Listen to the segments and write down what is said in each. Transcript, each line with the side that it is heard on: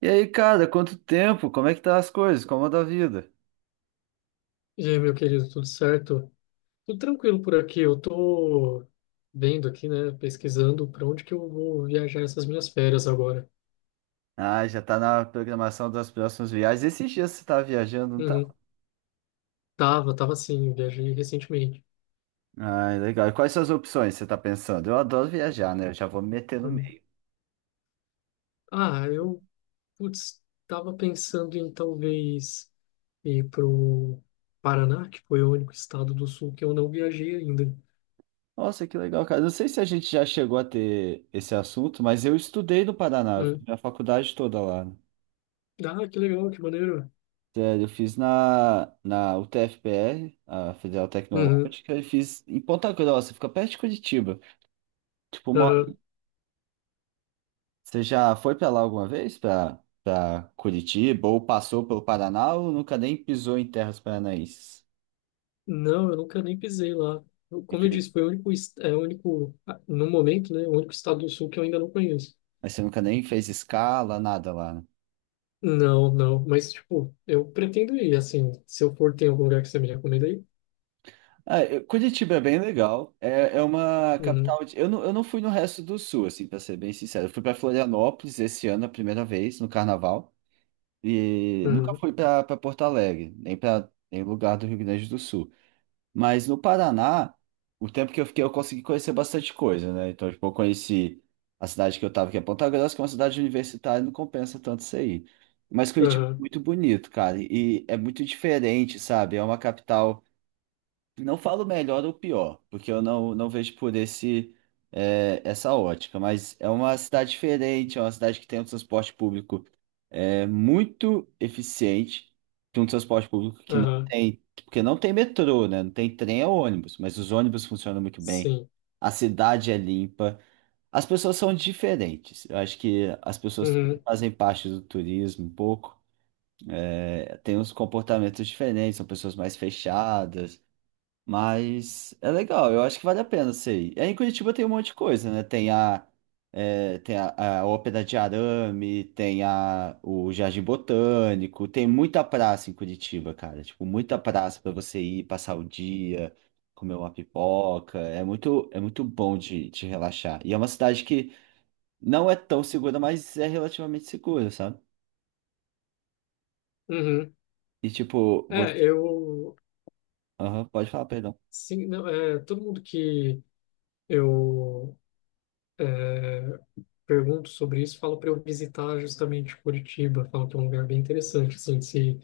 right: E aí, cara, quanto tempo? Como é que tá as coisas? Como anda a vida?
left: E aí, meu querido, tudo certo? Tudo tranquilo por aqui. Eu tô vendo aqui, né, pesquisando para onde que eu vou viajar essas minhas férias agora.
right: Ah, já tá na programação das próximas viagens. Esses dias você tá viajando, não tá?
left: Uhum. Tava sim, eu viajei recentemente.
right: Ah, legal. E quais são as opções que você tá pensando? Eu adoro viajar, né? Eu já vou me meter no
left: Uhum.
right: meio.
left: Ah, putz, tava pensando em talvez ir pro Paraná, que foi o único estado do sul que eu não viajei ainda.
right: Nossa, que legal, cara. Não sei se a gente já chegou a ter esse assunto, mas eu estudei no Paraná. Eu fiz
left: Uhum.
right: minha faculdade toda lá, né?
left: Ah, que legal, que maneiro.
right: Sério, eu fiz na UTFPR, a Federal
left: Uhum.
right: Tecnológica, e fiz em Ponta Grossa, fica perto de Curitiba. Tipo, uma
left: Aham.
right: Você já foi para lá alguma vez? Para Curitiba ou passou pelo Paraná ou nunca nem pisou em terras paranaenses?
left: Não, eu nunca nem pisei lá. Como eu
right: Enfim.
left: disse, foi o único, é o único, no momento, né, o único estado do sul que eu ainda não conheço.
right: Mas você nunca nem fez escala, nada lá, né?
left: Não, não, mas, tipo, eu pretendo ir, assim, se eu for, tem algum lugar que você me recomenda aí?
right: Curitiba é bem legal. É uma
left: Uhum,
right: capital. Eu não fui no resto do sul, assim, para ser bem sincero. Eu fui para Florianópolis esse ano a primeira vez, no carnaval. E nunca
left: uhum,
right: fui para Porto Alegre, nem para nem lugar do Rio Grande do Sul. Mas no Paraná, o tempo que eu fiquei, eu consegui conhecer bastante coisa, né? Então, tipo, eu conheci a cidade que eu tava, que é Ponta Grossa, que é uma cidade universitária, não compensa tanto isso aí. Mas Curitiba é
left: aham,
right: muito bonito, cara, e é muito diferente, sabe? É uma capital. Não falo melhor ou pior, porque eu não vejo por essa ótica, mas é uma cidade diferente, é uma cidade que tem um transporte público muito eficiente, tem um transporte público que não
left: aham,
right: tem, porque não tem metrô, né? Não tem trem ou ônibus, mas os ônibus funcionam muito bem,
left: sim,
right: a cidade é limpa, as pessoas são diferentes. Eu acho que as pessoas também
left: uhum,
right: fazem parte do turismo um pouco, tem uns comportamentos diferentes, são pessoas mais fechadas. Mas é legal, eu acho que vale a pena sei. E aí em Curitiba tem um monte de coisa, né? Tem a Ópera de Arame, tem o Jardim Botânico, tem muita praça em Curitiba, cara. Tipo, muita praça para você ir, passar o dia, comer uma pipoca. É muito bom de relaxar. E é uma cidade que não é tão segura, mas é relativamente segura, sabe?
left: uhum.
right: E tipo,
left: É,
right: você...
left: eu,
right: Aham, pode falar, perdão.
left: sim, não, todo mundo que eu é, pergunto sobre isso fala para eu visitar justamente Curitiba, fala que é um lugar bem interessante, assim, se,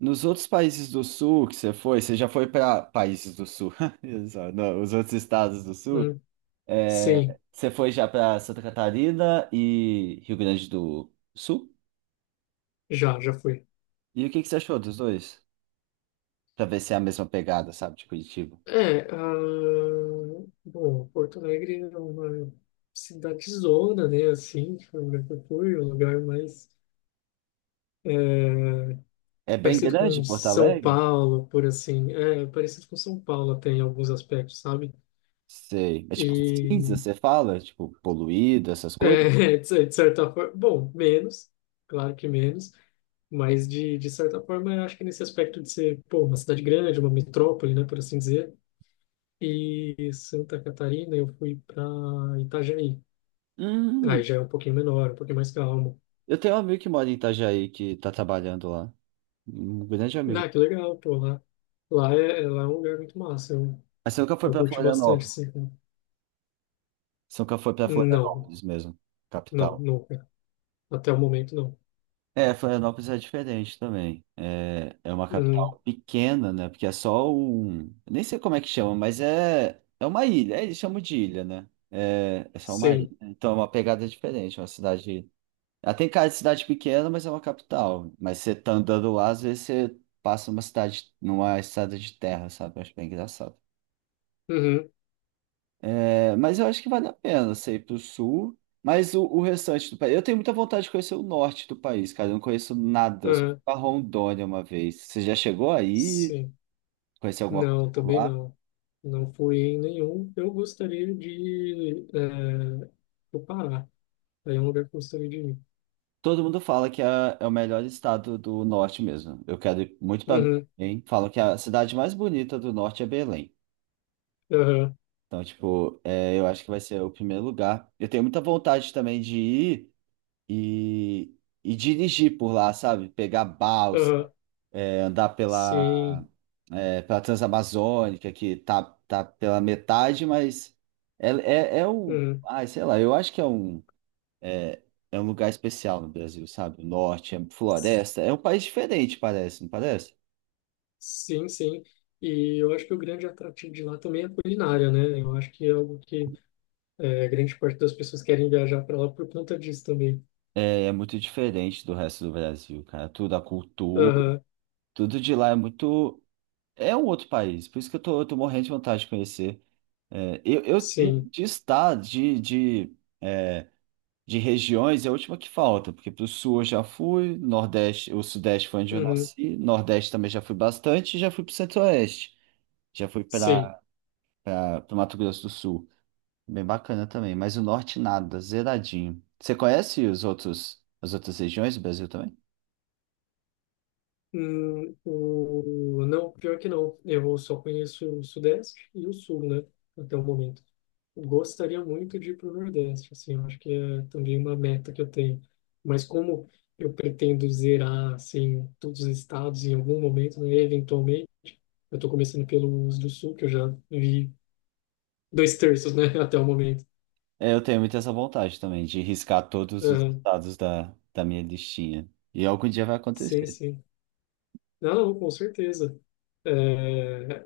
right: Nos outros países do sul que você foi, você já foi para países do sul, exato, não, os outros estados do sul,
left: hum, sim,
right: você foi já para Santa Catarina e Rio Grande do Sul?
left: já fui.
right: E o que que você achou dos dois? Para ver se é a mesma pegada, sabe, de Curitiba.
left: É, a... Bom, Porto Alegre é uma cidadezona, né, assim, que foi um lugar que eu fui, um lugar mais é,
right: É bem
left: parecido
right: grande
left: com
right: Porto
left: São
right: Alegre?
left: Paulo, por assim, parecido com São Paulo até em alguns aspectos, sabe?
right: Sei. É tipo cinza,
left: E,
right: você fala? Tipo, poluído, essas coisas?
left: de de certa forma, bom, menos, claro que menos, mas de certa forma, eu acho que nesse aspecto de ser, pô, uma cidade grande, uma metrópole, né, por assim dizer. E Santa Catarina, eu fui para Itajaí.
right: Hum,
left: Aí já é um pouquinho menor, um pouquinho mais calmo.
right: eu tenho um amigo que mora em Itajaí que tá trabalhando lá. Um grande amigo.
left: Ah, que legal, pô, lá. Lá é um lugar muito massa. Eu,
right: Mas você nunca foi
left: eu
right: para
left: curti bastante,
right: Florianópolis?
left: assim.
right: Você nunca foi para
left: Não,
right: Florianópolis mesmo,
left: não,
right: capital.
left: nunca. Até o momento, não.
right: É, Florianópolis é diferente também. É uma
left: Uhum,
right: capital pequena, né? Porque é só um. Nem sei como é que chama, mas é uma ilha. É, eles chamam de ilha, né? É só uma ilha,
left: sim.
right: né? Então é uma pegada diferente. É uma cidade. Ela tem cara de cidade pequena, mas é uma capital. Mas você tá andando lá, às vezes você passa numa cidade, numa estrada de terra, sabe? Eu acho bem engraçado.
left: Uhum,
right: É, mas eu acho que vale a pena você ir pro sul, mas o restante do país. Eu tenho muita vontade de conhecer o norte do país, cara. Eu não conheço nada, eu só fui
left: uhum,
right: pra Rondônia uma vez. Você já chegou aí?
left: sim.
right: Conheceu alguma coisa
left: Não,
right: por
left: também
right: lá?
left: não. Não fui em nenhum. Eu gostaria de pro Pará. Aí é um lugar que eu gostaria de ir.
right: Todo mundo fala que é o melhor estado do norte mesmo. Eu quero ir muito pra
left: Uhum,
right: Belém. Falam que a cidade mais bonita do norte é Belém.
left: uhum,
right: Então, tipo, eu acho que vai ser o primeiro lugar. Eu tenho muita vontade também de ir e, e dirigir por lá, sabe? Pegar balsa,
left: uhum,
right: andar pela
left: sim.
right: é, pela Transamazônica, que tá pela metade, mas é um.
left: Uhum.
right: Ai, sei lá, eu acho que é, é um lugar especial no Brasil, sabe? O norte, é floresta. É um país diferente, parece, não parece?
left: Sim, sim. E eu acho que o grande atrativo de lá também é a culinária, né? Eu acho que é algo que grande parte das pessoas querem viajar para lá por conta disso também.
right: É muito diferente do resto do Brasil, cara. Tudo, a cultura,
left: Aham,
right: tudo de lá é muito. É um outro país, por isso que eu tô morrendo de vontade de conhecer. É, eu
left: sim.
right: de estado, de regiões é a última que falta, porque para o sul eu já fui, Nordeste, o Sudeste foi onde eu
left: Uhum,
right: nasci, Nordeste também já fui bastante, e já fui para o Centro-Oeste, já fui
left: sim.
right: para o Mato Grosso do Sul. Bem bacana também, mas o Norte nada, zeradinho. Você conhece os outros, as outras regiões do Brasil também?
left: Hum. Não, pior que não. Eu só conheço o Sudeste e o Sul, né? Até o momento. Gostaria muito de ir para o Nordeste, assim, eu acho que é também uma meta que eu tenho. Mas como eu pretendo zerar, assim, todos os estados em algum momento, né, eventualmente, eu tô começando pelo uso do sul, que eu já vi 2/3, né, até o momento.
right: É, eu tenho muito essa vontade também de riscar todos os
left: Aham.
right: estados da minha listinha. E algum dia vai
left: Sim,
right: acontecer.
left: sim. Não, não, com certeza. É,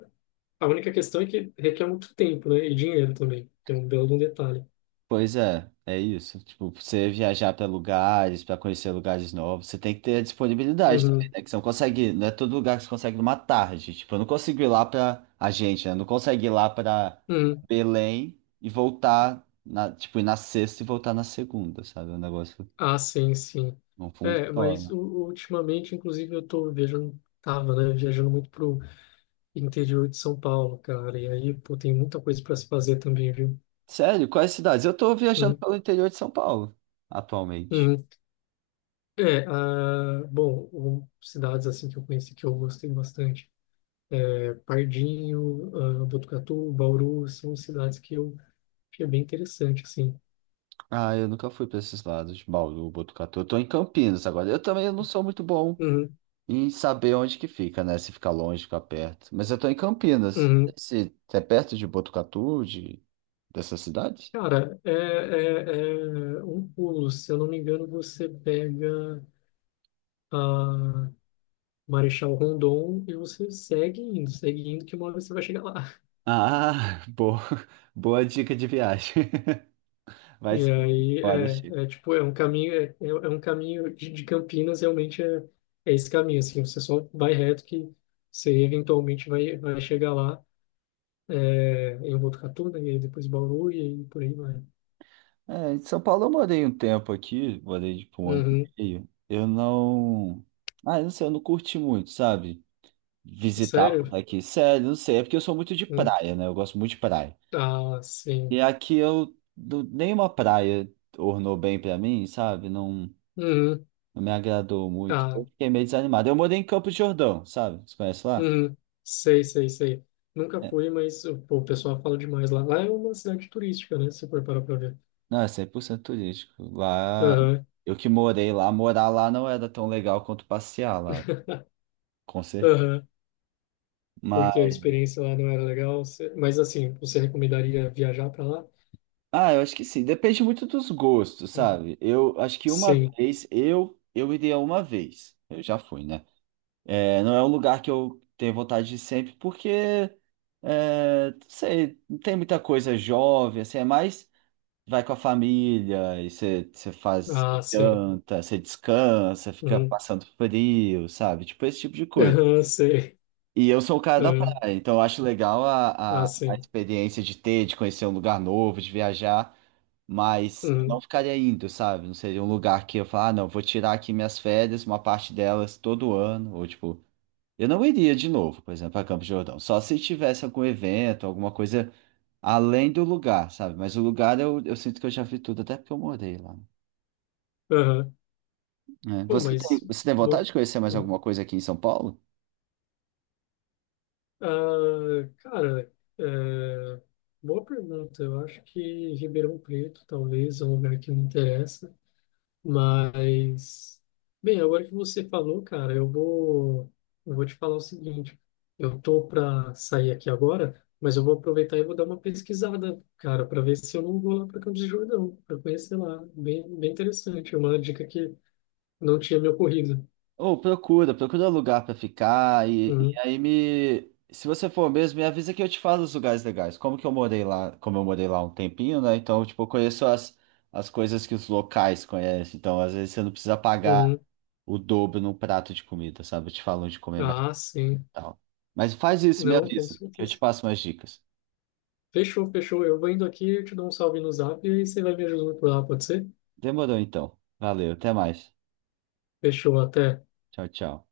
left: a única questão é que requer muito tempo, né, e dinheiro também, que é um belo de um detalhe.
right: Pois é, é isso. Tipo, você viajar para lugares, para conhecer lugares novos, você tem que ter a disponibilidade também,
left: Uhum,
right: né? Que você não consegue, não é todo lugar que você consegue numa tarde. Tipo, eu não consigo ir lá para a gente, né? Eu não consigo ir lá para
left: uhum.
right: Belém e voltar na, tipo, ir na sexta e voltar na segunda, sabe? O negócio
left: Ah, sim, sim.
right: não
left: É, mas
right: funciona.
left: ultimamente, inclusive, eu tô viajando, tava, né, viajando muito pro interior de São Paulo, cara, e aí, pô, tem muita coisa para se fazer também, viu?
right: Sério, quais cidades? Eu tô viajando
left: Uhum,
right: pelo interior de São Paulo atualmente.
left: uhum. Bom, cidades assim que eu conheci que eu gostei bastante. Pardinho, Botucatu, Bauru, são cidades que eu achei bem interessante, assim.
right: Ah, eu nunca fui para esses lados, Bauru, Botucatu. Eu tô em Campinas agora. Eu também não sou muito bom
left: Uhum,
right: e saber onde que fica, né? Se fica longe, fica perto. Mas eu tô em Campinas.
left: uhum.
right: Se é perto de Botucatu, de... dessa cidade?
left: Cara, é um pulo, se eu não me engano, você pega a Marechal Rondon e você segue indo, que uma hora você vai chegar lá.
right: Ah, boa dica de viagem. Vai
left: E
right: ser
left: aí
right: foda, Chico.
left: é tipo, é um caminho, é um caminho de Campinas, realmente é esse caminho, assim, você só vai reto que você eventualmente vai chegar lá, em Botucatu, né, e aí depois Bauru, e aí por aí vai.
right: É, em São Paulo eu morei um tempo aqui, morei tipo um ano
left: Uhum.
right: e meio. Eu não. Ah, eu não sei, eu não curti muito, sabe? Visitar por
left: Sério?
right: aqui. Sério, não sei. É porque eu sou muito de
left: Hum.
right: praia, né? Eu gosto muito de praia.
left: Ah, sim.
right: E aqui eu. Não- Nenhuma praia ornou bem pra mim, sabe? Não.
left: Uhum.
right: Não me agradou muito. Eu
left: Ah,
right: fiquei meio desanimado. Eu morei em Campos de Jordão, sabe? Você conhece lá?
left: uhum. Sei, sei, sei. Nunca fui, mas pô, o pessoal fala demais lá. Lá é uma cidade turística, né, se você for parar pra ver.
right: Não, é 100% turístico. Lá,
left: Aham.
right: eu que morei lá, morar lá não era tão legal quanto passear lá, com certeza.
left: Aham. Porque a
right: Mas,
left: experiência lá não era legal. Mas assim, você recomendaria viajar para lá?
right: ah, eu acho que sim. Depende muito dos gostos, sabe? Eu acho que uma
left: Sim.
right: vez, eu iria uma vez. Eu já fui, né? É, não é um lugar que eu tenho vontade de ir sempre, porque, não sei, não tem muita coisa jovem, assim, é mais. Vai com a família, e você faz
left: Ah,
right: você
left: sim.
right: janta, você descansa, fica
left: Uhum.
right: passando frio, sabe? Tipo esse tipo de coisa.
left: Aham, sei.
right: E eu sou o cara da
left: Aham.
right: praia, então eu acho legal a, a,
left: Ah,
right: a
left: sim.
right: experiência de ter, de conhecer um lugar novo, de viajar, mas eu não
left: Uhum.
right: ficaria indo, sabe? Não seria um lugar que eu falar, ah, não, vou tirar aqui minhas férias, uma parte delas todo ano, ou tipo, eu não iria de novo, por exemplo, a Campos do Jordão, só se tivesse algum evento, alguma coisa além do lugar, sabe? Mas o lugar eu sinto que eu já vi tudo, até porque eu morei lá.
left: Aham.
right: É.
left: Pô,
right: Você tem,
left: mas
right: você tem vontade
left: bom.
right: de conhecer mais
left: Uhum.
right: alguma coisa aqui em São Paulo?
left: Ah, cara, é, boa pergunta. Eu acho que Ribeirão Preto talvez é um lugar que me interessa. Mas, bem, agora que você falou, cara, eu vou, te falar o seguinte. Eu tô para sair aqui agora, mas eu vou aproveitar e vou dar uma pesquisada, cara, para ver se eu não vou lá para Campos do Jordão, para conhecer lá. Bem, bem interessante, uma dica que não tinha me ocorrido.
right: Ou procura lugar pra ficar e
left: Uhum,
right: aí me. Se você for mesmo, me avisa que eu te falo os lugares legais. Como eu morei lá um tempinho, né? Então, tipo, eu conheço as coisas que os locais conhecem. Então, às vezes você não precisa pagar
left: uhum.
right: o dobro num prato de comida, sabe? Eu te falo onde comer mais e
left: Ah, sim.
right: tal. Mas faz isso, me
left: Não, com
right: avisa, que eu te
left: certeza.
right: passo mais dicas.
left: Fechou, fechou. Eu vou indo aqui, eu te dou um salve no Zap e aí você vai me ajudando por lá, pode ser?
right: Demorou então. Valeu, até mais.
left: Fechou, até.
right: Tchau, tchau.